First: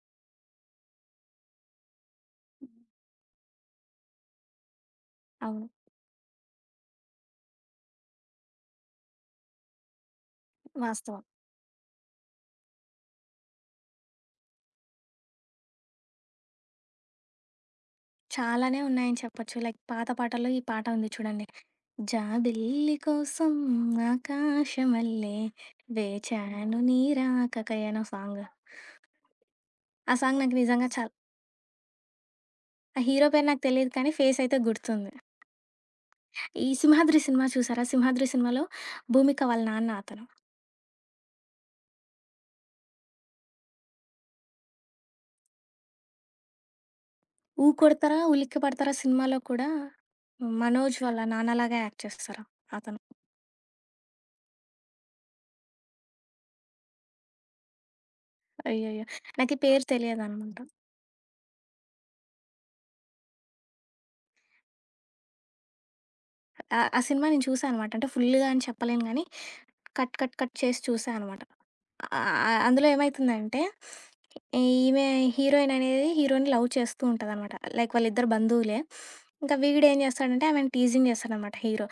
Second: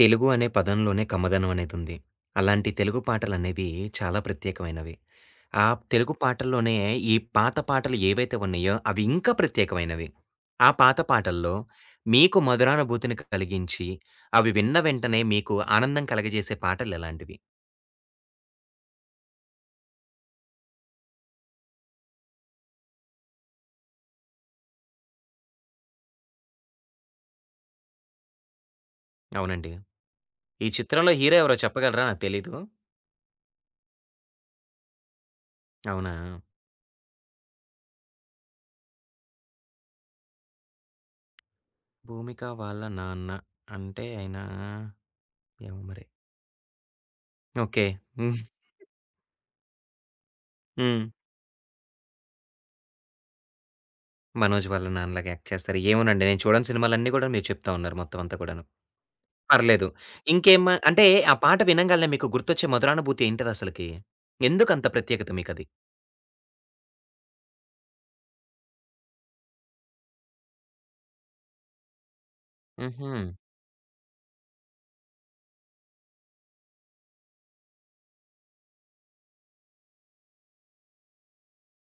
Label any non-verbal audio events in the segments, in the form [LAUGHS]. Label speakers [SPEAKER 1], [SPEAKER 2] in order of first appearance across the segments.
[SPEAKER 1] తెలుగు అనే పదంలోనే కమ్మదనం అనేదుంది. అలాంటి
[SPEAKER 2] హ్మ్.
[SPEAKER 1] తెలుగు పాటలనేవి చాలా ప్రత్యేకమైనవి. ఆ
[SPEAKER 2] అవును.
[SPEAKER 1] తెలుగు పాటల్లోనే ఈ పాత పాటలు ఏవైతే ఉన్నాయో అవి ఇంకా ప్రత్యేకమైనవి. ఆ పాత
[SPEAKER 2] వాస్తవం.
[SPEAKER 1] పాటల్లో మీకు మధురానుభూతిని కలిగించి, అవి విన్న వెంటనే మీకు ఆనందం కలగజేసే పాటలెలాంటివి?
[SPEAKER 2] చాలానే ఉన్నాయని చెప్పొచ్చు. లైక్ పాత పాటల్లో ఈ పాట ఉంది చూడండి. జాబిల్లి కోసం ఆకాశమల్లె వేచాను నీ రాకకై అనో సాంగ్.
[SPEAKER 1] అవునండి.
[SPEAKER 2] ఆ సాంగ్ నాకు
[SPEAKER 1] ఈ
[SPEAKER 2] నిజంగా చాలా
[SPEAKER 1] చిత్రంలో హీరో ఎవరో చెప్పగలరా? నాకు తెలీదు.
[SPEAKER 2] ఆ హీరో పేరు నాకు తెలీదు కానీ ఫేస్ అయితే గుర్తుంది.
[SPEAKER 1] అవునా?
[SPEAKER 2] ఈ 'సింహాద్రి' సినిమా చూసారా? 'సింహాద్రి' సినిమాలో భూమిక వాళ్ళ నాన్న అతను.
[SPEAKER 1] 'భూమిక వాళ్ళ నాన్న' అంటే ఆయన ఏమో మరి.
[SPEAKER 2] 'ఊ
[SPEAKER 1] ఓకే.
[SPEAKER 2] కొడతారా
[SPEAKER 1] హ్మ్.
[SPEAKER 2] ఉలిక్కి పడతారా' సినిమాలో కూడా మనోజ్
[SPEAKER 1] హ్మ్.
[SPEAKER 2] వాళ్ళ నాన్నలాగా యాక్ట్ చేస్తారు అతను.
[SPEAKER 1] మనోజ్ వాళ్ళ నాన్నలాగా యాక్ట్ చేస్తారు. ఏమోనండి నేను చూడని సినిమాలన్నీ కూడా మీరు చెప్తా ఉన్నారు మొత్తం అంతా కూడాను.
[SPEAKER 2] అయ్యయ్యో! నాకు ఈ పేరు
[SPEAKER 1] పర్లేదు.
[SPEAKER 2] తెలియదనమాట.
[SPEAKER 1] ఇంకేం అంటే ఆ పాట వినంగాల్నే మీకు గుర్తొచ్చే మధురానుభూతి ఏంటిదసలకి? ఎందుకంత ప్రత్యేకత మీకది?
[SPEAKER 2] ఆ! ఆ సినిమా నేను చూసా అనమాట. అంటే ఫుల్లుగా అని చెప్పలేను గానీ, కట్ కట్ కట్ చేసి చూసా అనమాట. ఆ! ఆ- అందులో
[SPEAKER 1] హుహు.
[SPEAKER 2] ఏమైతుందంటే, ఈమె హీరోయిన్ అనేది హీరో‌ని లవ్ చేస్తూ ఉంటదనమాట. లైక్ వాళ్ళిద్దరు బంధువులే. ఇంకా వీడేం చేస్తాడంటే ఆమెని టీజింగ్ చేస్తాడనమాట హీరో.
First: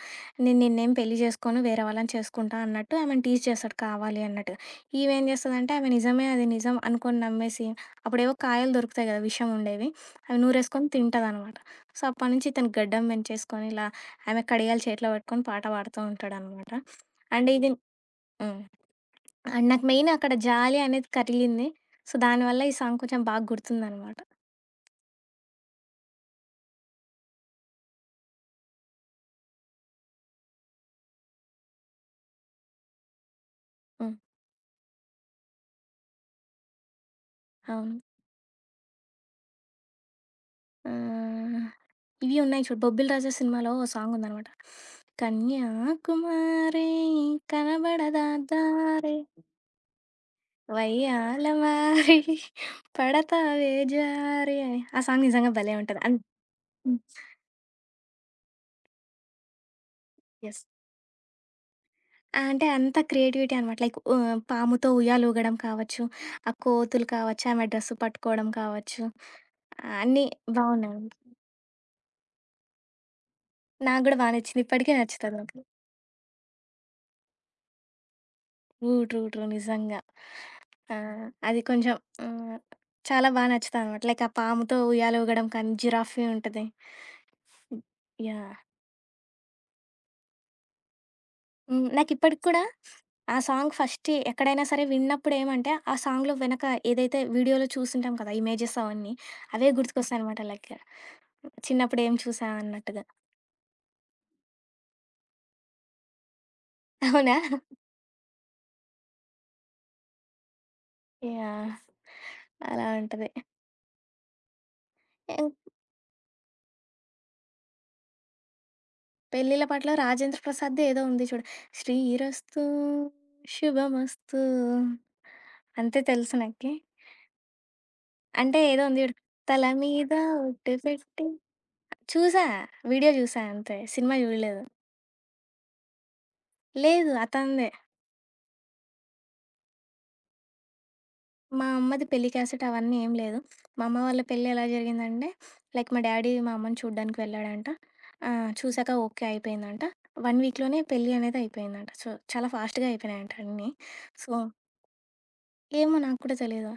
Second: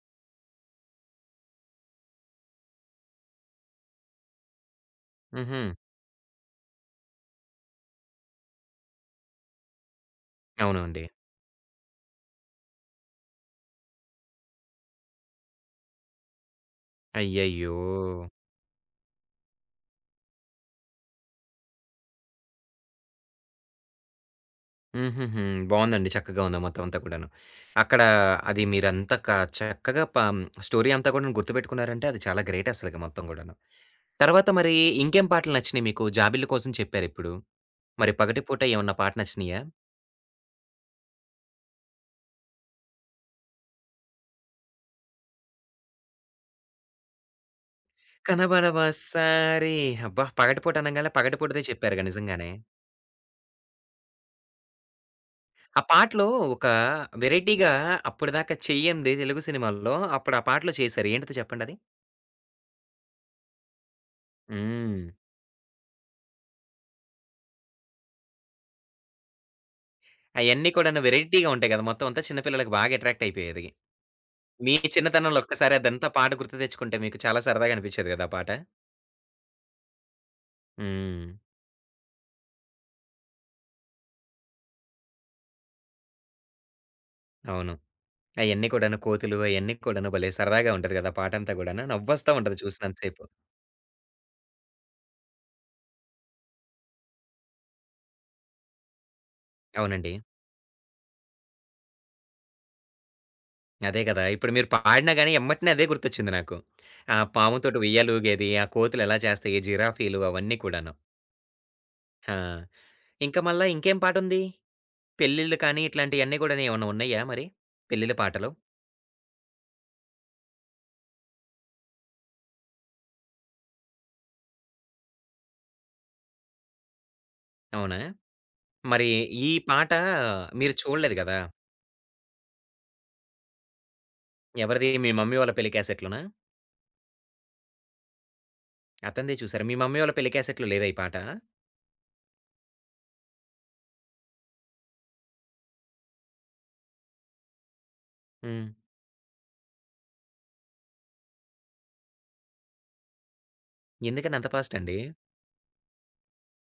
[SPEAKER 2] నేను నిన్నేం పెళ్లి చేసుకోను, వేరే వాళ్ళని చేసుకుంటా అన్నట్టు ఆమెని టీజ్ చేస్తాడు కావాలి అన్నట్టు. ఈమేం
[SPEAKER 1] హుహు.
[SPEAKER 2] చేస్తదంటే ఆమె నిజమే అది నిజం అనుకోని నమ్మేసి, అప్పుడేవో కాయలు దొరుకుతాయి కదా! విషం ఉండేవి. అవి నూరేసుకొని
[SPEAKER 1] అవునండి.
[SPEAKER 2] తింటదనమాట. సో, అప్పటినుంచి ఇతను గడ్డం పెంచేసుకొని ఇలా ఆమె కడియాలు చేతిలో పట్టుకొని పాట పాడుతూ ఉంటాడనమాట. అండ్ ఇది
[SPEAKER 1] అయ్యయ్యో!
[SPEAKER 2] హ్మ్. అండ్ నాకు మెయిన్ అక్కడ జాలి అనేది కరిగింది. సో, దానివల్ల ఈ సాంగ్ కొంచెం బాగా గుర్తుందనమాట.
[SPEAKER 1] హుహుహు. బావుందండి. చక్కగా ఉంది మొత్తం అంతా కూడాను. అక్కడ అది మీరంతా క చక్కగా ప స్టోరీ అంతా కూడా గుర్తుపెట్టుకున్నారంటే అది చాలా గ్రేట్ అసలకి మొత్తం గూడాను.
[SPEAKER 2] హ్మ్.
[SPEAKER 1] తర్వాత మరి ఇంకేం పాటలు నచ్చినాయి మీకు? 'జాబిల్లి' కోసం చెప్పారిప్పుడు.
[SPEAKER 2] అవును.
[SPEAKER 1] మరి 'పగటిపూట' ఏమన్నా పాట నచ్చినాయా?
[SPEAKER 2] ఆహ్, ఇవి ఉన్నాయి చూడు 'బొబ్బిల్ రాజా' సినిమాలో ఓ సాంగుందనమాట. కన్యాకుమారి కనబడదా దారి
[SPEAKER 1] 'కనబడవసారే' అబ్బా! పగటిపూట అనంగానే
[SPEAKER 2] వయ్యాల
[SPEAKER 1] పగటిపూటదే చెప్పారుగా
[SPEAKER 2] మారి
[SPEAKER 1] నిజంగానే.
[SPEAKER 2] పడతావే జారి అని. ఆ సాంగ్ నిజంగా భలే
[SPEAKER 1] ఆ
[SPEAKER 2] ఉంటది. అన్
[SPEAKER 1] పాటలో ఒక
[SPEAKER 2] హ్మ్.
[SPEAKER 1] వెరైటీగా అప్పటిదాకా చెయ్యంది తెలుగు సినిమాల్లో అప్పుడు ఆ
[SPEAKER 2] యెస్.
[SPEAKER 1] పాటలో చేశారు. ఏంటిదో చెప్పండది?
[SPEAKER 2] అంటే అంత క్రియేటివిటీ అనమాట. లైక్ ఆహ్, పాముతో
[SPEAKER 1] హ్మ్.
[SPEAKER 2] ఉయ్యాలూగడం కావచ్చు, ఆ కోతులు కావచ్చు, ఆమె డ్రెస్ పట్టుకోవడం కావచ్చు, ఆ, అన్నీ
[SPEAKER 1] అయన్నీ
[SPEAKER 2] బావున్నాయి.
[SPEAKER 1] కూడాను వెరైటీగా ఉంటాయి గదా! మొత్తం అంతా చిన్న పిల్లలకి బాగా అట్రాక్ట్ అయిపోయేది.
[SPEAKER 2] నాకు గూడా బా నచ్చింది.
[SPEAKER 1] మీ
[SPEAKER 2] ఇప్పటికీ నచ్చుతది
[SPEAKER 1] చిన్నతనంలో
[SPEAKER 2] నాకు.
[SPEAKER 1] ఒక్కసారి అదంతా పాట గుర్తు తెచ్చుకుంటే మీకు చాలా సరదాగా అనిపిచ్చేది గదా! ఆ పాట.
[SPEAKER 2] ట్రూ. ట్రూ. ట్రూ. నిజంగా. ఆ!
[SPEAKER 1] హ్మ్.
[SPEAKER 2] అది కొంచెం ఆహ్, చాలా బా నచ్చుతదనమాట. లైక్ ఆ పాముతో ఉయ్యాల ఊగడం కానీ, జిరాఫీ ఉంటది.
[SPEAKER 1] అవును.
[SPEAKER 2] యాహ్!
[SPEAKER 1] అయన్నీ కూడాను కోతులు అయన్నీ కూడాను భలే సరదాగా ఉంటది గదా! పాటంతా
[SPEAKER 2] హ్మ్.
[SPEAKER 1] గూడాను. నవ్వొస్తా
[SPEAKER 2] నాకిప్పటికి
[SPEAKER 1] ఉంటది
[SPEAKER 2] కూడా
[SPEAKER 1] చూసినంత సేపు.
[SPEAKER 2] ఆ సాంగ్ ఫస్ట్ ఎక్కడైనా సరే విన్నప్పుడు ఏమంటే, ఆ సాంగ్‌లో వెనక ఏదైతే వీడియోలో చూసుంటాం కదా! ఇమేజెస్ అవన్నీ, అవే
[SPEAKER 1] అవునండి.
[SPEAKER 2] గుర్తుకొస్తాయనమాట. లైక్ చిన్నప్పుడు ఏం చూసా అన్నట్టుగా.
[SPEAKER 1] అదే కదా! ఇప్పుడు మీరు పాడినా గాని ఎమ్మటనే అదే గుర్తొచ్చింది నాకు. ఆ
[SPEAKER 2] అవునా?
[SPEAKER 1] పాముతోటి ఉయ్యాలూగేది, ఆ కోతులు ఎలా చేస్తాయి, జిరాఫీలు అవన్నీ కూడాను.
[SPEAKER 2] యాహ్!
[SPEAKER 1] ఆ!
[SPEAKER 2] అలా ఉంటది.
[SPEAKER 1] ఇంకా మళ్ళా ఇంకేం పాటుంది? పెళ్ళిళ్ళు కానీ ఇట్లాంటియన్నీ గూడాను ఏమన్నా ఉన్నాయా మరి? పెళ్ళిళ్ళ పాటలు.
[SPEAKER 2] పెళ్ళిళ్ళ పాటలో 'రాజేంద్ర ప్రసాద్‌ది' ఏదో ఉంది చూడు. 'శ్రీరస్తు శుభమస్తు' అంతే తెలుసు నాకి.
[SPEAKER 1] అవునా?
[SPEAKER 2] అంటే ఏదో ఉంది
[SPEAKER 1] మరి
[SPEAKER 2] చూడు.
[SPEAKER 1] ఈ
[SPEAKER 2] తల
[SPEAKER 1] పాట
[SPEAKER 2] మీద ఒట్టు
[SPEAKER 1] మీరు చూడలేదు
[SPEAKER 2] పెట్టి
[SPEAKER 1] గదా!
[SPEAKER 2] చూసా. వీడియో చూసా అంతే. సినిమా చూడలేదు.
[SPEAKER 1] ఎవరిది? మీ మమ్మీ వాళ్ళ పెళ్లి క్యాసెట్‌లోనా?
[SPEAKER 2] లేదు అతనిదే.
[SPEAKER 1] అతనిదే చూసారా? మీ మమ్మీ వాళ్ళ పెళ్లి క్యాసెట్‌లో లేదా ఈ పాట?
[SPEAKER 2] మా అమ్మది పెళ్లి క్యాసెట్ అవన్నీ ఏం లేదు. మా అమ్మ వాళ్ళ పెళ్లి ఎలా జరిగిందంటే, లైక్ మా డ్యాడీ మా అమ్మని చూడ్డానికి వెళ్ళాడంట. ఆహ్,
[SPEAKER 1] హ్మ్.
[SPEAKER 2] చూసాక ఓకే అయిపోయిందంట. 1 వీక్‌లోనే పెళ్లి అనేది అయిపోయిందంట. సో, చాలా ఫాస్ట్‌గా అయిపోయినాయంట అన్నీ. సో,
[SPEAKER 1] ఎందుకని అంత ఫాస్ట్ అండి?
[SPEAKER 2] ఏమో నాకు కూడా తెలీదు.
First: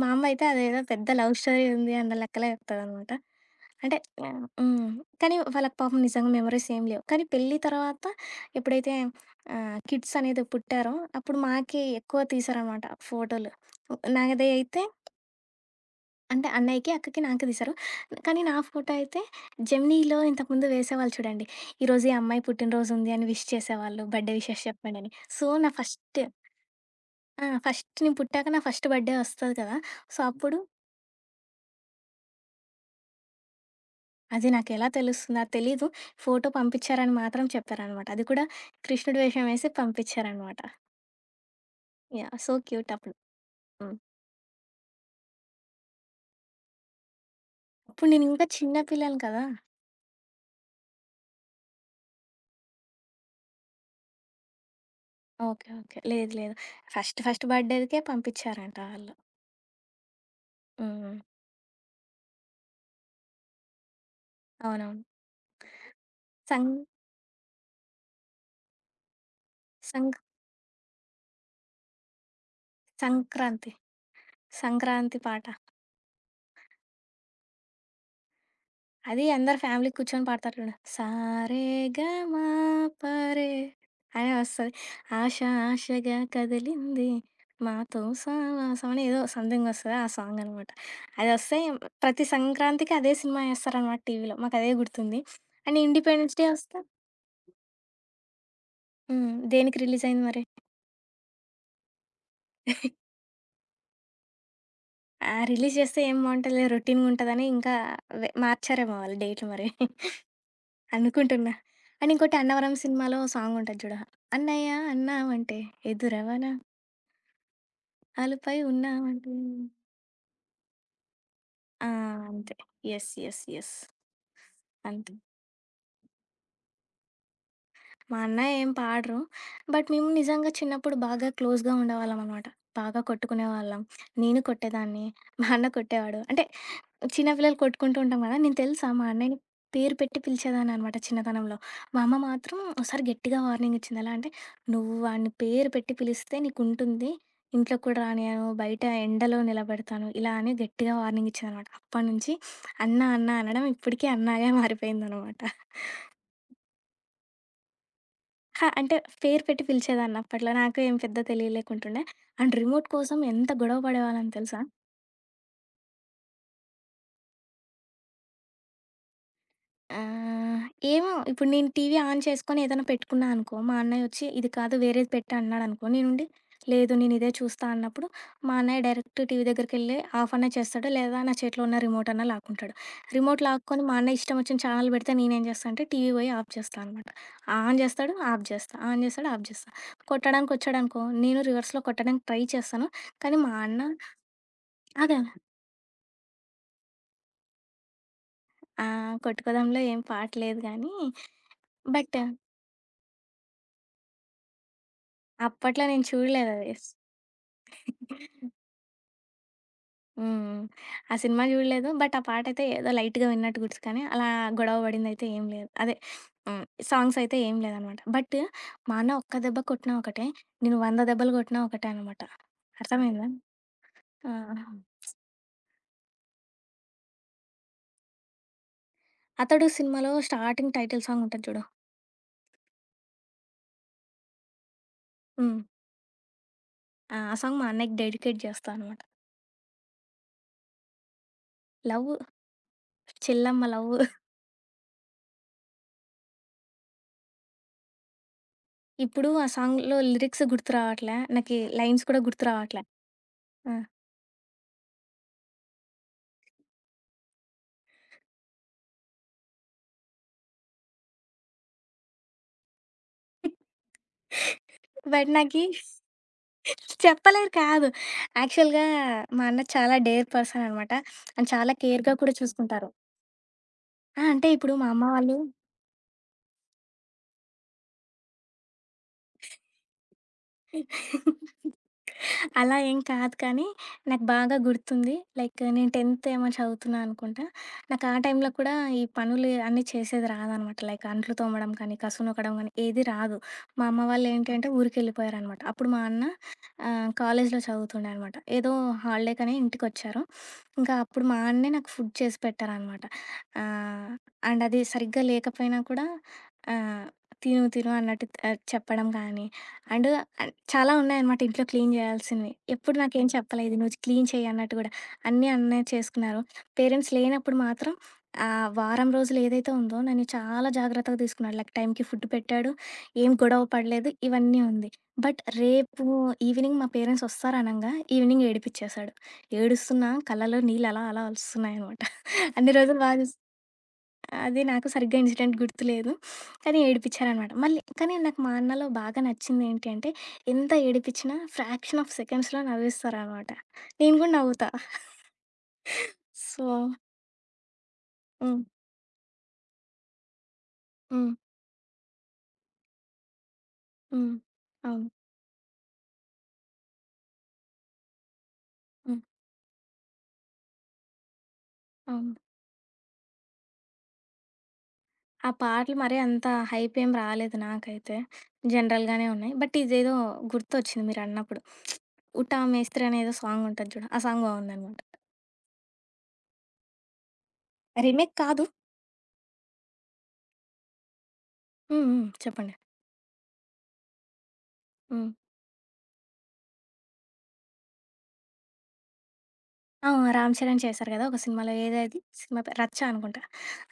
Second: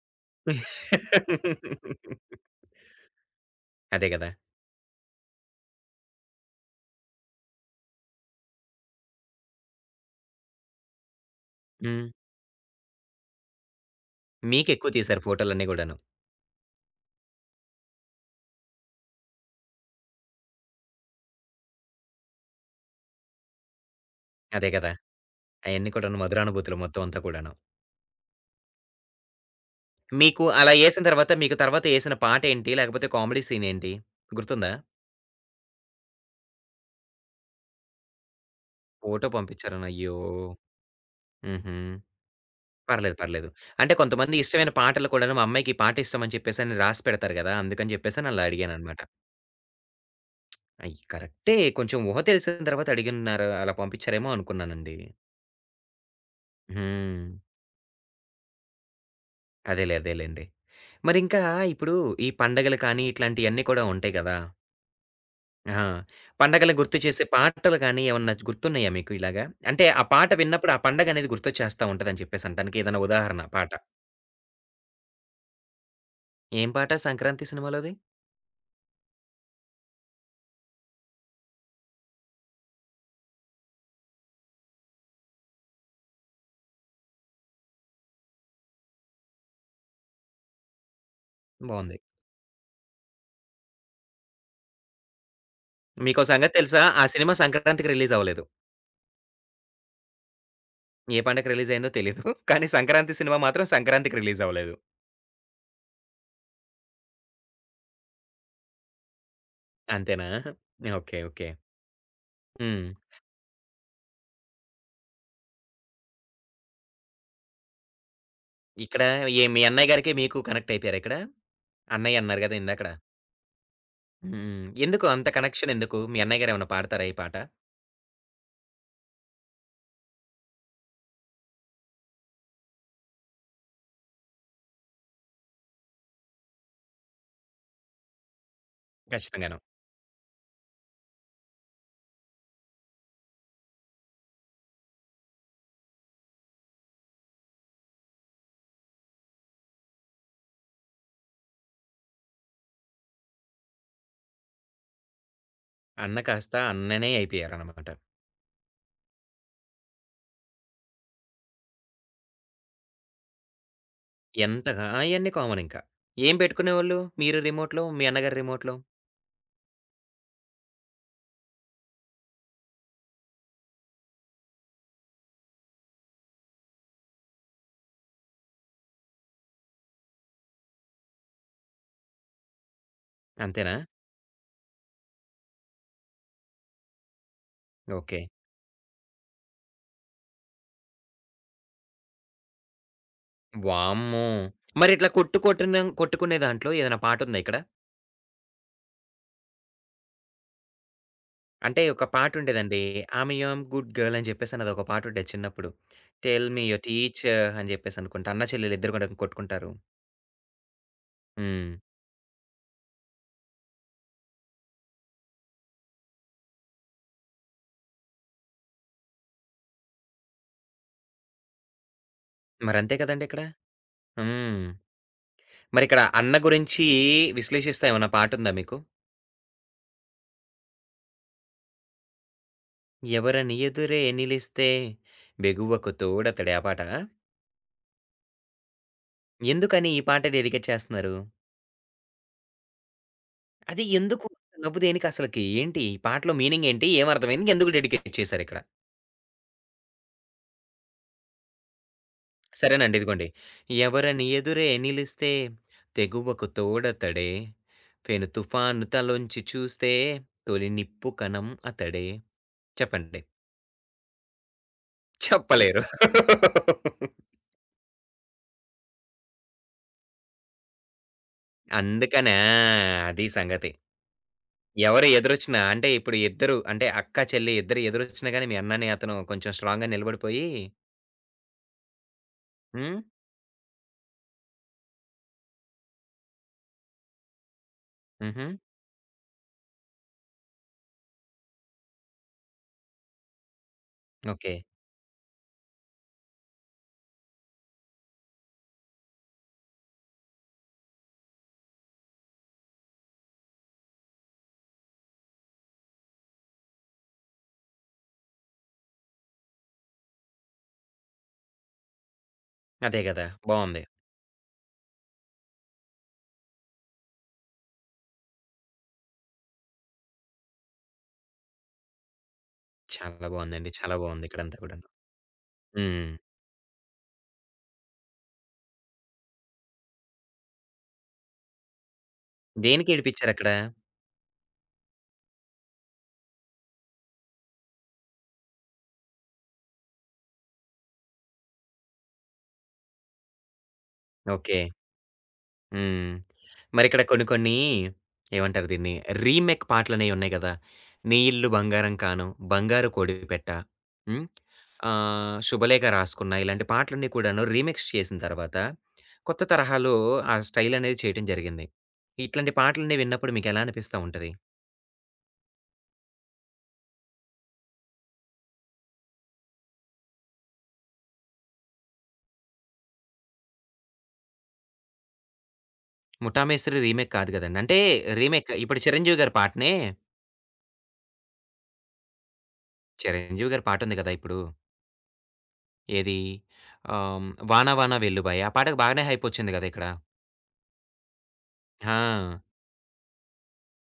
[SPEAKER 2] మా అమ్మ అయితే అదేదో పెద్ద లవ్ స్టోరీ ఉంది అన్న
[SPEAKER 1] [LAUGHS]
[SPEAKER 2] లెక్కలే చెప్తాదనమాట. అంటే
[SPEAKER 1] అదే గదా!
[SPEAKER 2] ఆహ్, హ్మ్. కానీ వాళ్ళకి పాపం నిజంగా మెమోరీస్ ఏం లేవు. కానీ పెళ్లి తర్వాత ఎప్పుడైతే ఆహ్, కిడ్స్ అనేది పుట్టారో అప్పుడు మాకి
[SPEAKER 1] హ్మ్.
[SPEAKER 2] ఎక్కువ తీశారనమాట ఫోటోలు. నాది అయితే
[SPEAKER 1] మీకెక్కువ తీశారు ఫోటోలన్నీ గూడాను.
[SPEAKER 2] అంటే అన్నయ్యకి, అక్కకి, నాకు తీశారు. కానీ నా ఫోటో అయితే జెమినీలో ఇంతకుముందు వేసేవాళ్ళు చూడండి. ఈరోజు ఈ అమ్మాయి పుట్టినరోజు ఉంది అని విష్ చేసేవాళ్ళు. బర్త్‌డే విషెస్
[SPEAKER 1] అదే గదా!
[SPEAKER 2] చెప్పండని. సో, నా
[SPEAKER 1] అయన్నీ
[SPEAKER 2] ఫస్ట్
[SPEAKER 1] కూడాను మధురానుభూతులు మొత్తం అంతా
[SPEAKER 2] ఆ!
[SPEAKER 1] కూడాను.
[SPEAKER 2] ఫస్ట్ నేను పుట్టాక నా ఫస్ట్ బర్త్‌డే వస్తది కదా! సో,
[SPEAKER 1] మీకు
[SPEAKER 2] అప్పుడు
[SPEAKER 1] అలా ఏసిన తర్వాత, మీకు తర్వాత ఏసిన పాటేంటి? లేకపోతే కామెడీ సీనేంటి?
[SPEAKER 2] అది
[SPEAKER 1] గుర్తుందా?
[SPEAKER 2] నాకెలా తెలుస్తుందా తెలీదు. ఫోటో పంపించారని మాత్రం చెప్పారనమాట. అది కూడా కృష్ణుడి
[SPEAKER 1] ఫోటో
[SPEAKER 2] వేషం వేసి
[SPEAKER 1] పంపించారని అయ్యో!
[SPEAKER 2] పంపించారనమాట.
[SPEAKER 1] హుహు.
[SPEAKER 2] యాహ్! సో క్యూట్ అప్పుడు.
[SPEAKER 1] పర్లేదు. పర్లేదు. అంటే
[SPEAKER 2] హ్మ్.
[SPEAKER 1] కొంతమంది ఇష్టమైన పాటలు కూడాను మా అమ్మాయికి ఈ పాట ఇష్టమని చెప్పేసని రాసి పెడతారు గదా! అందుకని
[SPEAKER 2] అప్పుడు
[SPEAKER 1] చెప్పేసని
[SPEAKER 2] నేనింకా
[SPEAKER 1] అలా
[SPEAKER 2] చిన్న
[SPEAKER 1] అడిగాననమాట.
[SPEAKER 2] పిల్లని కదా!
[SPEAKER 1] అయి కరెక్టే. కొంచెం ఊహ తెలిసిన తర్వాత అడిగున్నారు. అలా పంపించారేమో అనుకున్నానండి.
[SPEAKER 2] ఓకే. ఓకే. లేదు లేదు. ఫస్ట్
[SPEAKER 1] హ్మ్.
[SPEAKER 2] ఫస్ట్ బర్త్‌డేకే పంపించారంట ఆళ్ళు.
[SPEAKER 1] అదేలే. అదేలేండి.
[SPEAKER 2] హ్మ్.
[SPEAKER 1] మరింకా ఇప్పుడు ఈ పండగలు కానీ, ఇట్లాంటియన్నీ కూడా ఉంటాయి గదా!
[SPEAKER 2] అవునవును.
[SPEAKER 1] ఆ!
[SPEAKER 2] సం
[SPEAKER 1] పండగలను గుర్తు చేసే పాటలు గాని, ఏమన్నా గుర్తున్నాయా మీకు ఇలాగా? అంటే ఆ
[SPEAKER 2] సంక్
[SPEAKER 1] పాట విన్నప్పుడు ఆ పండగనేది గుర్తొచ్చేస్తా ఉంటదని చెప్పేసి అనటానికి ఏదైనా ఉదాహరణ
[SPEAKER 2] సంక్రాంతి.
[SPEAKER 1] పాట?
[SPEAKER 2] సంక్రాంతి పాట
[SPEAKER 1] ఏం పాట 'సంక్రాంతి' సినిమాలోది?
[SPEAKER 2] అది అందరు ఫ్యామిలీ కూర్చొని పాడతారు చూడు. సారే గమా పరే అని వస్తది. ఆశ ఆశగా కదిలింది మాతో సావాసం అని ఏదో సంథింగ్ వస్తది. ఆ సాంగ్ అనమాట. అదొస్తే
[SPEAKER 1] బావుంది.
[SPEAKER 2] ప్రతి సంక్రాంతికి అదే సినిమా ఏస్తారనమాట టీవీలో. మాకదే గుర్తుంది. అండ్
[SPEAKER 1] మీకో
[SPEAKER 2] ఇండిపెండెన్స్ డే
[SPEAKER 1] సంగతి
[SPEAKER 2] వస్తే
[SPEAKER 1] తెలుసా? ఆ సినిమా సంక్రాంతికి రిలీజ్ అవ్వలేదు.
[SPEAKER 2] హ్మ్. దేనికి రిలీజ్ అయింది మరి?
[SPEAKER 1] ఏ పండగకి రిలీజ్ అయిందో తెలీదు. [LAUGHS] కానీ
[SPEAKER 2] [LAUGHS]
[SPEAKER 1] 'సంక్రాంతి' సినిమా మాత్రం సంక్రాంతికి రిలీజ్ అవ్వలేదు.
[SPEAKER 2] ఆ! రిలీజ్ చేస్తే ఏం బావుంటదిలే రొటీన్‌గుంటదని ఇంకా వె మార్చారేమో వాళ్ళు డేట్లు మరి.
[SPEAKER 1] అంతేనా? ఓకే. ఓకే.
[SPEAKER 2] అనుకుంటున్నా. అండ్ ఇంకోటి 'అన్నవరం'
[SPEAKER 1] హ్మ్.
[SPEAKER 2] సినిమాలో సాంగుంటది చూడు. అన్నయ్య అన్నావంటే ఎదురవనా అలుపై
[SPEAKER 1] ఇక్కడ
[SPEAKER 2] ఉన్నావంటే
[SPEAKER 1] ఏ మీ అన్నయ్య గారికి మీకు కనెక్ట్ అయిపోయారా ఇక్కడ?
[SPEAKER 2] ఆ!
[SPEAKER 1] అన్నయ్య అన్నారు
[SPEAKER 2] అంతే.
[SPEAKER 1] గదా! ఇందాకడ.
[SPEAKER 2] యెస్. యెస్. యెస్.
[SPEAKER 1] హ్మ్. ఎందుకు
[SPEAKER 2] అంతే.
[SPEAKER 1] అంత కనెక్షన్ ఎందుకు? మీ అన్నయ్య గారేమన్నా పాడతారా ఈ పాట?
[SPEAKER 2] మా అన్నయ్య ఏం పాడరు. బట్ మేము నిజంగా చిన్నప్పుడు బాగా క్లోజ్‌గా ఉండేవాళ్ళం అనమాట. బాగా కొట్టుకునేవాళ్ళం. నేను కొట్టేదాన్ని. మా అన్న కొట్టేవాడు. అంటే చిన్న పిల్లలు కొట్టుకుంటూ ఉంటాం కదా! నేను తెలుసా మా అన్నయ్యని
[SPEAKER 1] ఖచ్చితంగాను.
[SPEAKER 2] పేరు పెట్టి పిలిచేదాన్ననమాట చిన్నతనంలో. మా అమ్మ మాత్రం ఒకసారి గట్టిగా వార్నింగ్ ఇచ్చింది. ఎలా అంటే, "నువ్వు వాడిని పేరు పెట్టి పిలిస్తే నీకుంటుంది. ఇంట్లోకి కూడా రానియ్యను. బయట ఎండలో నిలబెడతాను." ఇలా అని గట్టిగా వార్నింగ్ ఇచ్చిందనమాట. అప్పటినుంచి అన్న, అన్న అనడం ఇప్పటికీ అన్నగా మారిపోయిందనమాట.
[SPEAKER 1] అన్న కాస్త అన్ననే అయిపోయారనమాట.
[SPEAKER 2] అహా! అంటే పేరు పెట్టి పిలిచేదాన్నప్పట్లో. నాకు ఏం పెద్ద తెలియలేకుంటుండే. అండ్ రిమోట్ కోసం ఎంత గొడవ పడేవాళ్ళం తెలుసా?
[SPEAKER 1] ఎంతగా అయన్నీ కామనింకా. ఏం పెట్టుకునేవాళ్ళు? మీరు రిమోట్‌లో, మీ అన్నగారు రిమోట్‌లో
[SPEAKER 2] ఆహ్, ఏమో ఇప్పుడు నేను టీవీ ఆన్ చేసుకొని ఏదైనా పెట్టుకున్నా అనుకో, మా అన్నయ్య వచ్చి ఇది కాదు వేరేది పెట్టు అన్నాడనుకో, నేనుండి లేదు నేను ఇదే చూస్తా అన్నప్పుడు, మా అన్నయ్య డైరెక్ట్ టీవీ దగ్గరికెళ్ళి ఆఫ్ అన్నా చేస్తాడు, లేదా నా చేతిలో ఉన్న రిమోట్ అన్నా లాక్కుంటాడు. రిమోట్
[SPEAKER 1] అంతేనా?
[SPEAKER 2] లాక్కొని మా అన్నయ్య ఇష్టం వచ్చిన ఛానల్ పెడితే నేనేం చేస్తా అంటే టీవీ పోయి ఆఫ్ చేస్తా అనమాట. ఆన్ చేస్తాడు,
[SPEAKER 1] ఓకే.
[SPEAKER 2] ఆఫ్ చేస్తా, ఆన్ చేస్తాడు, ఆఫ్ చేస్తా. కొట్టడానికి వచ్చాడనుకో, నేను రివర్స్‌లో కొట్టడానికి ట్రై చేస్తాను, కానీ మా అన్న
[SPEAKER 1] వామ్మో! మరిట్లా
[SPEAKER 2] ఆగాను.
[SPEAKER 1] కొట్టుకునే దాంట్లో ఏదైనా పాటుందా ఇక్కడ?
[SPEAKER 2] ఆ! కొట్టుకోవడంలో ఏం పాట లేదు గానీ,
[SPEAKER 1] అంటే ఒక
[SPEAKER 2] బట్
[SPEAKER 1] పాటుండేదండి. 'ఆమె యామ్ గుడ్ గర్ల్' అని చెప్పేసని అదొక పాటుండేది చిన్నప్పుడు.
[SPEAKER 2] అప్పట్లో నేను
[SPEAKER 1] 'టెల్ మీ
[SPEAKER 2] చూడలేదది.
[SPEAKER 1] యువర్ టీచర్' అని చెప్పేసనుకుంటా. అన్న చెల్లెలు ఇద్దరు కూడా కొట్టుకుంటారు.
[SPEAKER 2] హ్మ్. ఆ సినిమా
[SPEAKER 1] హ్మ్.
[SPEAKER 2] జూడలేదు. బట్ ఆ పాటయితే ఏదో లైట్‌గా విన్నట్టు గుర్తు కానీ, అలా గొడవ పడిందయితే ఏం లేదు. అదే హ్మ్. సాంగ్స్ అయితే ఏం లేదనమాట. బట్ మా అన్న ఒక్క దెబ్బ కొట్టినా ఒకటే, నేను 100 దెబ్బలు కొట్టినా ఒకటే అనమాట.
[SPEAKER 1] మరంతే కదండీ
[SPEAKER 2] అర్థమైందా?
[SPEAKER 1] ఇక్కడ.
[SPEAKER 2] ఆ!
[SPEAKER 1] హ్మ్. మరిక్కడ అన్న గురించి విశ్లేషిస్తా ఏమన్నా పాటుందా మీకు?
[SPEAKER 2] 'అతడు' సినిమాలో స్టార్టింగ్ టైటిల్ సాంగ్ ఉంటది చూడు.
[SPEAKER 1] ఎవరని ఎదురే నిలిస్తే
[SPEAKER 2] హ్మ్.
[SPEAKER 1] బెగువకు తోడతడే ఆ పాట.
[SPEAKER 2] ఆ! ఆ సాంగ్ మా అన్నయ్యకి డెడికేట్ చేస్తా అనమాట.
[SPEAKER 1] ఎందుకని ఈ పాట డెడికేట్ చేస్తన్నారు?
[SPEAKER 2] లవ్ చెల్లమ్మ
[SPEAKER 1] అది
[SPEAKER 2] లవ్.
[SPEAKER 1] ఎందుకు? నవ్వు దేనికి అసలకి? ఏంటి? ఈ పాటలో మీనింగ్ ఏంటి? ఏం అర్థమైంది? ఎందుకు డెడికేట్ చేశారిక్కడ?
[SPEAKER 2] ఇప్పుడు ఆ సాంగ్‌లో లిరిక్స్ గుర్తు రావట్లే. నాకీ లైన్స్ కూడా గుర్తు రావట్లే.
[SPEAKER 1] సరేనండి ఇదిగోండి.
[SPEAKER 2] ఆ!
[SPEAKER 1] ఎవరని ఎదురే నిలిస్తే తెగువకు తోడతడే. పెను తుఫాను తలొంచి చూస్తే తొలి నిప్పు కణం అతడే. చెప్పండి.
[SPEAKER 2] బట్ నాకీ
[SPEAKER 1] చెప్పలేరు. [LAUGHS]
[SPEAKER 2] చెప్పలేరు కాదు. యాక్చువల్‌గా మా అన్న చాలా డేర్ పర్సన్ అనమాట. అండ్ చాలా కేర్‌గా కూడా
[SPEAKER 1] అందుకనా!
[SPEAKER 2] చూసుకుంటారు.
[SPEAKER 1] అది సంగతి.
[SPEAKER 2] ఆ! అంటే ఇప్పుడు మా అమ్మ
[SPEAKER 1] ఎవరు
[SPEAKER 2] వాళ్ళు
[SPEAKER 1] ఎదురొచ్చినా అంటే ఇప్పుడు ఇద్దరు అంటే అక్క, చెల్లి ఇద్దరు ఎదురొచ్చినా గాని మీ అన్నని అతను కొంచెం స్ట్రాంగ్‌గా నిలబడిపోయి
[SPEAKER 2] అలా
[SPEAKER 1] హ్మ్.
[SPEAKER 2] ఏం కాదు కానీ, నాకు బాగా గుర్తుంది. లైక్ నేను 10థ్ ఏమో చదువుతున్నా అనుకుంటా. నాకు ఆ
[SPEAKER 1] హుహు.
[SPEAKER 2] టైంలో కూడా ఈ పనులు అన్నీ చేసేది రాదనమాట. లైక్ అంట్లు తోమడం కానీ, కసు నొక్కడం కానీ ఏది రాదు. మా అమ్మ వాళ్ళు ఏంటి
[SPEAKER 1] ఓకే.
[SPEAKER 2] అంటే ఊరికెళ్ళిపోయారనమాట. అప్పుడు మా అన్న ఆహ్, కాలేజ్‌లో చదువుతుండే అనమాట. ఏదో హాలిడేకని ఇంటికొచ్చారు. ఇంకా అప్పుడు మా అన్నే నాకు ఫుడ్ చేసి పెట్టారనమాట. ఆహ్, అండ్ అది సరిగ్గా లేకపోయినా కూడా ఆహ్, తిను తిను అన్నట్టు ఆహ్, చెప్పడం కానీ, అండ్ చాలా ఉన్నాయన్నమాట ఇంట్లో క్లీన్ చేయాల్సినవి. ఎప్పుడు
[SPEAKER 1] అదే
[SPEAKER 2] నాకేం
[SPEAKER 1] గదా!
[SPEAKER 2] చెప్పలేదు,
[SPEAKER 1] బావుంది.
[SPEAKER 2] "నువ్వు క్లీన్ చెయ్యి" అన్నట్టు గూడా. అన్నీ అన్నయ్య చేసుకున్నారు. పేరెంట్స్ లేనప్పుడు మాత్రం ఆహ్, వారం రోజులు ఏదైతే ఉందో నన్ను చాలా జాగ్రత్తగా తీసుకున్నాడు. లైక్ టైంకి ఫుడ్ పెట్టాడు,
[SPEAKER 1] చాలా
[SPEAKER 2] ఏం గొడవ
[SPEAKER 1] బావుందండి. చాలా
[SPEAKER 2] పడలేదు,
[SPEAKER 1] బావుంది ఇక్కడంతా
[SPEAKER 2] ఇవన్నీ
[SPEAKER 1] కూడాను.
[SPEAKER 2] ఉంది. బట్ రేపు
[SPEAKER 1] హ్మ్.
[SPEAKER 2] ఈవినింగ్ మా పేరెంట్స్ వస్తారనంగా ఈవినింగ్ ఏడిపిచ్చేశాడు. ఏడుస్తున్నా కళ్ళలో నీళ్ళు అలా అలా ఒలుస్తున్నాయనమాట. అన్ని
[SPEAKER 1] దేనికి
[SPEAKER 2] రోజులు బా చూస్
[SPEAKER 1] ఏడిపించారక్కడ?
[SPEAKER 2] అది నాకు సరిగ్గా ఇన్సిడెంట్ గుర్తులేదు. కానీ ఏడిపిచ్చారనమాట. మళ్ళీ కానీ నాకు మా అన్నలో బాగా నచ్చిందేంటి అంటే, ఎంత ఏడిపిచ్చినా ఫ్రాక్షన్ ఆఫ్ సెకండ్స్‌లో నవ్విస్తారనమాట. నేను గూడా
[SPEAKER 1] ఓకే.
[SPEAKER 2] నవ్వుతా.
[SPEAKER 1] హ్మ్.
[SPEAKER 2] సో
[SPEAKER 1] మరిక్కడ కొన్ని కొన్ని
[SPEAKER 2] హ్మ్.
[SPEAKER 1] ఏమంటారు దీన్ని? రీమేక్ పాటలనేవి ఉన్నాయి గదా! 'నీ
[SPEAKER 2] హ్మ్.
[SPEAKER 1] ఇల్లు బంగారం కాను', 'బంగారు కోడిపెట్ట' హ్మ్.
[SPEAKER 2] హ్మ్. అవును.
[SPEAKER 1] ఆహ్, 'శుభలేఖ రాసుకున్న' ఇలాంటి పాటలన్నీ కూడాను రీమిక్స్ చేసిన తర్వాత
[SPEAKER 2] హ్మ్.
[SPEAKER 1] కొత్త తరహాలో ఆ స్టైల్ అనేది చేయటం జరిగింది.
[SPEAKER 2] అవును.
[SPEAKER 1] ఇట్లాంటి పాటలన్నీ విన్నప్పుడు మీకెలా అనిపిస్తా ఉంటది?
[SPEAKER 2] ఆ పాటలు మరీ అంత హైపేం రాలేదు నాకైతే. జనరల్‌గానే ఉన్నాయి. బట్ ఇదేదో గుర్తొచ్చింది మీరన్నప్పుడు. 'ఉటా మేస్త్రి' అనేదో సాంగుంటది చూడు. ఆ సాంగ్ బావుందనమాట.
[SPEAKER 1] 'ముఠా మేస్త్రి' రీమేక్ కాదు గదండీ. అంటే
[SPEAKER 2] రీమేక్
[SPEAKER 1] రీమేక్
[SPEAKER 2] కాదు.
[SPEAKER 1] ఇప్పుడు 'చిరంజీవి' గారి పాటనే
[SPEAKER 2] హ్మ్. హ్మ్. చెప్పండి.
[SPEAKER 1] 'చిరంజీవి' గారి పాటుంది గదా! ఇప్పుడు.
[SPEAKER 2] హ్మ్.
[SPEAKER 1] ఏది? ఆహ్, 'వాన వాన వెల్లుబాయ' ఆ పాటకు బాగానే హైపొచ్చింది గదా! ఇక్కడ.
[SPEAKER 2] ఆ! 'రామ్ చరణ్' చేశారు గదా! ఒక సినిమాలో ఏదది
[SPEAKER 1] ఆ!
[SPEAKER 2] సినిమా పేరు 'రచ్చ' అనుకుంటా.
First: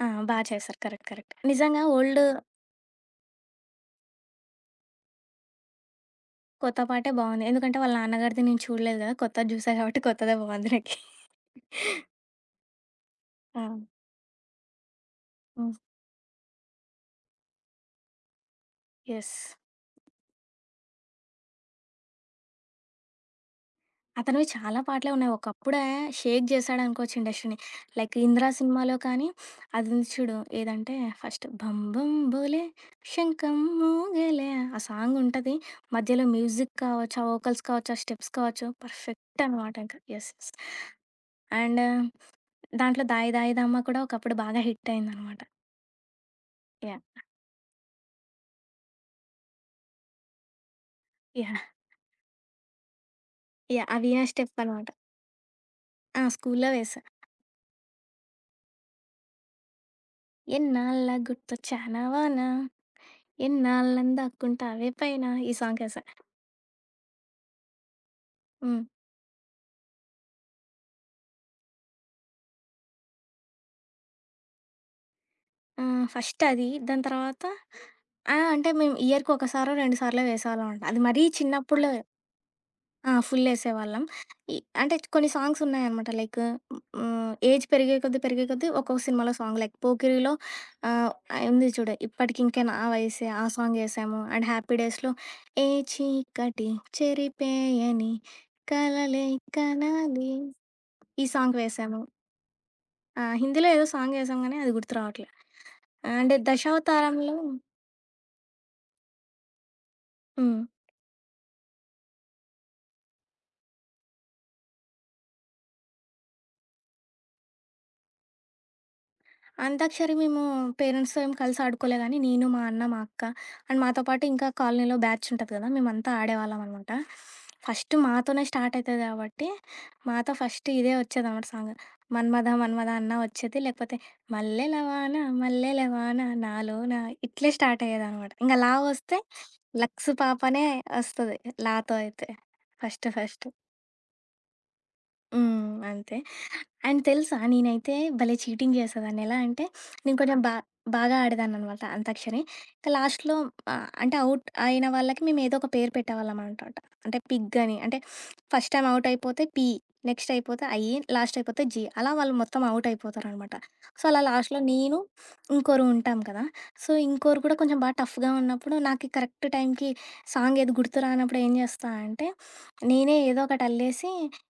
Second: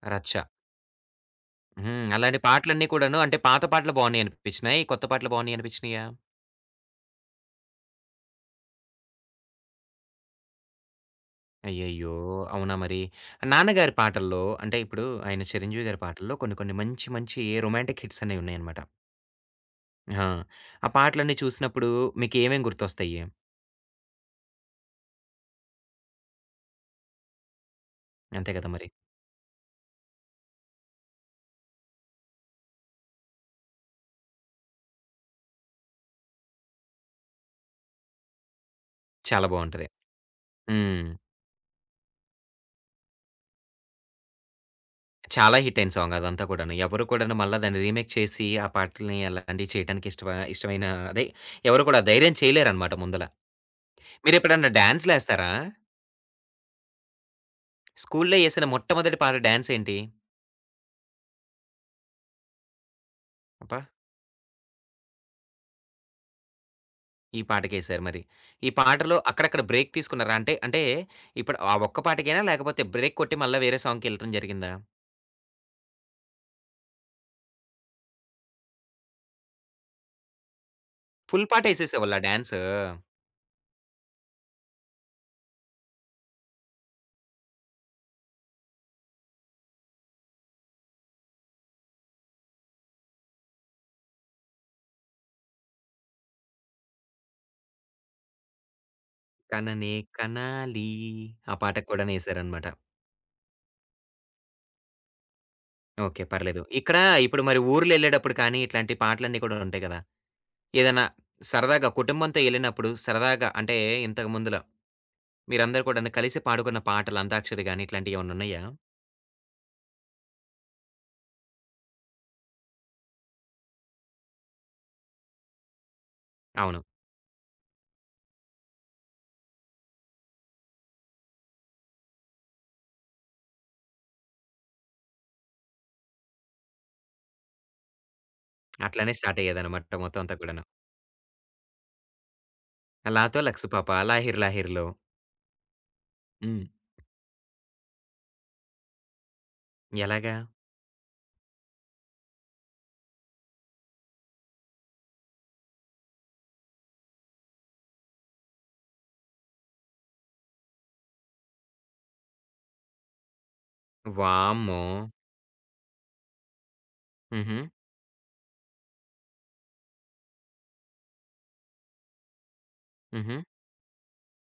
[SPEAKER 2] ఆ!
[SPEAKER 1] రచ్చ.
[SPEAKER 2] బా చేశారు. కరెక్ట్. కరెక్ట్. నిజంగా
[SPEAKER 1] హ్మ్.
[SPEAKER 2] ఓల్డ్,
[SPEAKER 1] అలాంటి పాటలన్నీ కూడాను అంటే పాత పాటలు బావున్నాయి అనిపించినాయి? కొత్త పాటలు బావున్నాయి అనిపించినాయా?
[SPEAKER 2] కొత్త పాటే బావుంది. ఎందుకంటే వాళ్ళ నాన్నగారిది నేను చూడలేదు గదా! కొత్తది జూసా గాబట్టి కొత్తదే బావుంది నాకి.
[SPEAKER 1] అయ్యయ్యో! అవునా మరి?
[SPEAKER 2] ఆ!
[SPEAKER 1] నాన్నగారి పాటల్లో అంటే ఇప్పుడు ఆయన
[SPEAKER 2] హ్మ్.
[SPEAKER 1] 'చిరంజీవి' గారి పాటల్లో కొన్ని కొన్ని మంచి మంచి రొమాంటిక్ హిట్స్ అనేవి ఉన్నాయన్నమాట.
[SPEAKER 2] యెస్.
[SPEAKER 1] ఆ! ఆ పాటలన్నీ చూసినప్పుడు మీకు ఏమేమి గుర్తొస్తాయి?
[SPEAKER 2] అతనివి చాలా పాటలే ఉన్నాయి. ఒకప్పుడే షేక్ జేశాడనుకోవచ్చు ఇండస్ట్రీని. లైక్ 'ఇంద్ర'
[SPEAKER 1] అంతే కదా మరి.
[SPEAKER 2] సినిమాలో కానీ అది ఉంది చూడు ఏదంటే ఫస్ట్ 'బం బం బోలే శంఖం మోగేలే' ఆ సాంగ్ ఉంటది. మధ్యలో మ్యూజిక్ కావచ్చు, ఆ వోకల్స్ కావచ్చు, ఆ స్టెప్స్ కావచ్చు పర్ఫెక్ట్
[SPEAKER 1] చాలా
[SPEAKER 2] అనమాట
[SPEAKER 1] బావుంటది.
[SPEAKER 2] ఇంక. యెస్. యెస్.
[SPEAKER 1] హ్మ్.
[SPEAKER 2] అండ్ దాంట్లో 'దాయి దాయి దమ్మ' కూడా ఒకప్పుడు బాగా హిట్ అయిందనమాట.
[SPEAKER 1] చాలా హిట్ అయిన సాంగ్ అదంతా కూడాను. ఎవరు
[SPEAKER 2] యాహ్!
[SPEAKER 1] కూడాను మళ్ళా దాన్ని రీమేక్ చేసి ఆ పాటల్ని అలాంటివి చేయడానికి ఇష్టప ఇష్టమైన అదే
[SPEAKER 2] యాహ్!
[SPEAKER 1] ఎవరు కూడా ధైర్యం చేయలేరన్నమాట ముందల.
[SPEAKER 2] యాహ్! ఆ వీణా స్టెప్
[SPEAKER 1] మీరెప్పుడన్నా
[SPEAKER 2] అనమాట.
[SPEAKER 1] డాన్స్‌లేస్తారా?
[SPEAKER 2] ఆ! స్కూల్లో వేశా.
[SPEAKER 1] స్కూల్‌లో ఏసిన మొట్టమొదటి పాట డాన్స్ ఏంటి?
[SPEAKER 2] ఎన్నాళ్ళ గుర్తొచ్చానావాన
[SPEAKER 1] అబ్బా!
[SPEAKER 2] ఎన్నాళ్ళని దాక్కుంటావే పైన ఈ సాంగ్ ఏశా.
[SPEAKER 1] ఈ పాటకేశారు మరి. ఈ
[SPEAKER 2] హ్మ్.
[SPEAKER 1] పాటలో అక్కడక్కడ బ్రేక్ తీసుకున్నారా? అంటే, ఇప్పుడు ఆ ఒక్క పాటకేనా? లేకపోతే బ్రేక్ కొట్టి మళ్ళా వేరే సాంగ్‌కెళ్ళటం జరిగిందా?
[SPEAKER 2] ఆహ్, ఫస్ట్ అది. దాని తర్వాత ఆ! అంటే మేము ఇయర్‌కి ఒకసారో, రెండుసార్లో వేసేవాళ్ళమనమాట. అది మరీ
[SPEAKER 1] ఫుల్ పాట
[SPEAKER 2] చిన్నప్పుడులో
[SPEAKER 1] ఏసేసేవాళ్ళా డాన్సు?
[SPEAKER 2] ఆ! ఫుల్లేసేవాళ్ళం. ఇ అంటే కొన్ని సాంగ్స్ ఉన్నాయనమాట. లైక్ హ్మ్, ఏజ్ పెరిగే కొద్దీ, పెరిగే కొద్దీ ఒక్కొక్క సినిమాలో సాంగ్ లైక్ 'పోకిరి'లో ఆహ్, ఉంది చూడు 'ఇప్పటికింక నా వయసే' ఆ సాంగ్ ఏసాము. అండ్ 'హ్యాపీ డేస్‌లో' ఏ చీకటి చెరిపేయని కలలే
[SPEAKER 1] 'కననే
[SPEAKER 2] కనాలి
[SPEAKER 1] కనాలి'
[SPEAKER 2] ఈ
[SPEAKER 1] ఆ
[SPEAKER 2] సాంగ్
[SPEAKER 1] పాటకు
[SPEAKER 2] వేసాము.
[SPEAKER 1] కూడాను ఏసారనమాట.
[SPEAKER 2] ఆ! హిందీలో ఏదో సాంగ్ ఏసాం గానీ అది గుర్తు రావట్లే.
[SPEAKER 1] ఓకే.
[SPEAKER 2] అండ్
[SPEAKER 1] పర్లేదు. ఇక్కడ
[SPEAKER 2] 'దశావతారంలో'
[SPEAKER 1] ఇప్పుడు మరి ఊర్లెళ్ళేటప్పుడు కానీ, ఇట్లాంటి పాటలన్నీ కూడా ఉంటాయి కదా!
[SPEAKER 2] హ్మ్.
[SPEAKER 1] ఏదన్నా సరదాగా కుటుంబంతో ఎళ్ళినప్పుడు సరదాగా అంటే ఇంతకు ముందులో మీరందరూ కూడాను కలిసి పాడుకున్న పాటలు అంతాక్షరి గాని ఇట్లాంటియేమన్నున్నాయా?
[SPEAKER 2] అంతాక్షరి మేము పేరెంట్స్‌తో ఏం కలిసి ఆడుకోలే గానీ, నేను, మా అన్న, మా అక్క అండ్ మాతో పాటు ఇంకా కాలనీలో బ్యాచ్ ఉంటది కదా! మేమంతా
[SPEAKER 1] అవును.
[SPEAKER 2] ఆడేవాళ్ళమనమాట. ఫస్ట్ మాతోనే స్టార్ట్ అయితది కాబట్టి, మాతో ఫస్ట్ ఇదే వచ్చేదనమాట సాంగ్. 'మన్మథ మన్మథ' అన్నా వచ్చేది. లేకపోతే 'మల్లెల వాన మల్లెల వాన నాలోన' ఇట్లే స్టార్ట్ అయ్యేదనమాట. ఇంక లా
[SPEAKER 1] అట్లనే
[SPEAKER 2] వస్తే
[SPEAKER 1] స్టార్ట్ అయ్యేదనమాట
[SPEAKER 2] 'లక్స్
[SPEAKER 1] మొత్తం అంతా కూడాను.
[SPEAKER 2] పాపనే' వస్తది. లాతో అయితే ఫస్ట్
[SPEAKER 1] 'లాతో
[SPEAKER 2] ఫస్ట్.
[SPEAKER 1] లక్స్ పాప, లాహిర్ లాహిర్‌లో'
[SPEAKER 2] హ్మ్. అంతే.
[SPEAKER 1] హ్మ్.
[SPEAKER 2] అండ్ తెలుసా నేనైతే భలే చీటింగ్ చేసేదాన్ని. ఎలా అంటే నేను
[SPEAKER 1] ఎలాగా?
[SPEAKER 2] కొంచెం బా బాగా ఆడేదాన్ననమాట అంతాక్షరి. ఇంకా లాస్ట్‌లో ఆహ్, అంటే ఔట్ అయిన వాళ్ళకి మేము ఏదో ఒక పేరు పెట్టేవాళ్ళం అనమాట. అంటే పిగ్ అని. అంటే ఫస్ట్ టైమ్ ఔట్ అయిపోతే పి, నెక్స్ట్ అయిపోతే ఐ, లాస్ట్ అయిపోతే జి. అలా వాళ్ళు మొత్తం ఔట్ అయిపోతారనమాట. సో, అలా లాస్ట్‌లో
[SPEAKER 1] వామ్మో!
[SPEAKER 2] నేను, ఇంకోరు ఉంటాం కదా! సో, ఇంకోరు కూడా
[SPEAKER 1] హుహు.
[SPEAKER 2] కొంచెం బాగా టఫ్‌గా ఉన్నప్పుడు నాకు కరెక్ట్ టైంకి సాంగ్ ఏది గుర్తు రానప్పుడు ఏం చేస్తా అంటే, నేనే
[SPEAKER 1] హుహు.
[SPEAKER 2] ఏదో ఒకటి అల్లేసి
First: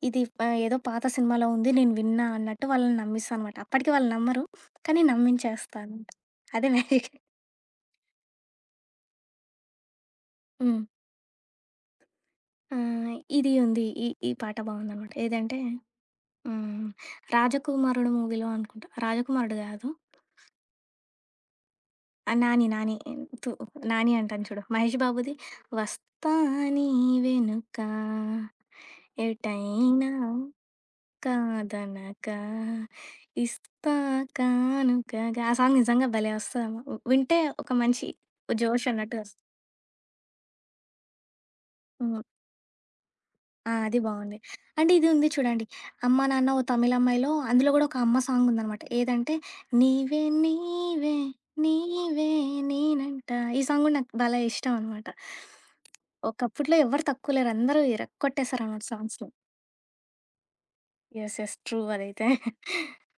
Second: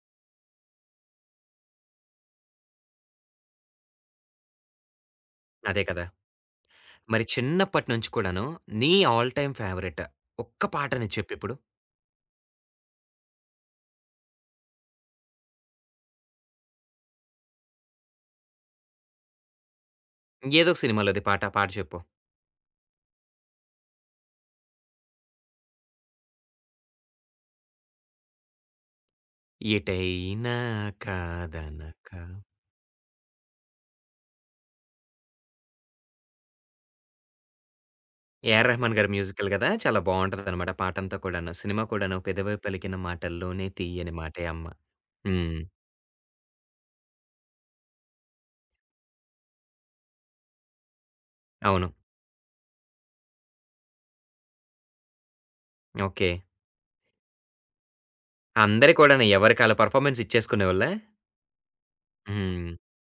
[SPEAKER 2] ఇది ప ఏదో పాత సినిమాలో ఉంది. నేను విన్నా అన్నట్టు వాళ్ళని నమ్మిస్తా అనమాట. అప్పటికి వాళ్ళు నమ్మరు. కానీ నమ్మించేస్తా
[SPEAKER 1] అదే కదా!
[SPEAKER 2] అనమాట. అదే మ్యాజిక్.
[SPEAKER 1] మరి చిన్నప్పటి నుంచి కూడాను నీ ఆల్ టైమ్ ఫేవరెట్ ఒక్క
[SPEAKER 2] హ్మ్.
[SPEAKER 1] పాటని చెప్పిప్పుడు.
[SPEAKER 2] ఆహ్, ఇది ఉంది. ఈ ఈ పాట బావుందనమాట. ఏదంటే హ్మ్. 'రాజకుమారుడు' మూవీలో అనుకుంటా. 'రాజకుమారుడు' గాదు.
[SPEAKER 1] ఏదో ఒక సినిమాలోది పాట. పాట చెప్పు.
[SPEAKER 2] ఆ! తు 'నాని' అంటాను చూడు. 'మహేష్ బాబుది' వస్తా నీ వెనుక ఎటైనా
[SPEAKER 1] 'ఎటైనా
[SPEAKER 2] కాదనక
[SPEAKER 1] కాదనక'
[SPEAKER 2] ఇస్తా కానుకగా ఆ సాంగ్ నిజంగా భలే వస్తదమ్మా! వింటే ఒక మంచి
[SPEAKER 1] ఏఆర్
[SPEAKER 2] జోష్
[SPEAKER 1] రెహమాన్ గారి
[SPEAKER 2] అన్నట్టుగా వస్తది.
[SPEAKER 1] మ్యూజికల్ గదా! చాలా బావుంటదనమాట పాటంతా కూడాను. సినిమా కూడాను
[SPEAKER 2] హ్మ్.
[SPEAKER 1] 'పెదవై పలికిన మాటల్లోనే
[SPEAKER 2] ఆ! అది
[SPEAKER 1] తీయని
[SPEAKER 2] బావుంది.
[SPEAKER 1] మాటే అమ్మ.'
[SPEAKER 2] అండ్ ఇది ఉంది
[SPEAKER 1] హ్మ్.
[SPEAKER 2] చూడండి. 'అమ్మ నాన్న ఓ తమిళమ్మాయిలో' అందులో గూడా ఒక అమ్మ సాంగ్ ఉందనమాట. ఏదంటే 'నీవే
[SPEAKER 1] అవును.
[SPEAKER 2] నీవే నేనంట' ఈ సాంగ్ గూడా నాకు భలే ఇష్టం అనమాట.
[SPEAKER 1] ఓకే.
[SPEAKER 2] ఒకప్పట్లో ఎవ్వరు తక్కువ లేరు. అందరూ ఇరక్కొట్టేశారనమాట
[SPEAKER 1] అందరు కూడాను
[SPEAKER 2] సాంగ్స్‌ని.
[SPEAKER 1] ఎవరికి ఆళ్ళ పెర్ఫార్మన్స్ ఇచ్చేసుకునేవాళ్ళా?
[SPEAKER 2] యెస్. యెస్. ట్రూ అదైతే.
[SPEAKER 1] హ్మ్.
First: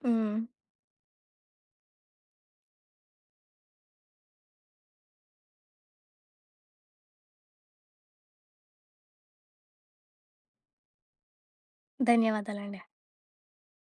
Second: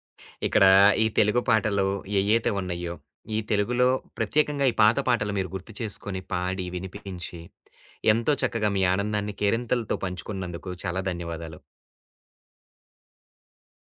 [SPEAKER 2] హ్మ్.
[SPEAKER 1] ఇక్కడ ఈ తెలుగు పాటలు ఏయైతే ఉన్నాయో, ఈ తెలుగులో ప్రత్యేకంగా ఈ పాత పాటలు మీరు గుర్తు చేసుకొని, పాడి, వినిపించి, ఎంతో చక్కగా మీ ఆనందాన్ని కేరింతలతో పంచుకున్నందుకు చాలా ధన్యవాదాలు.
[SPEAKER 2] ధన్యవాదాలండి.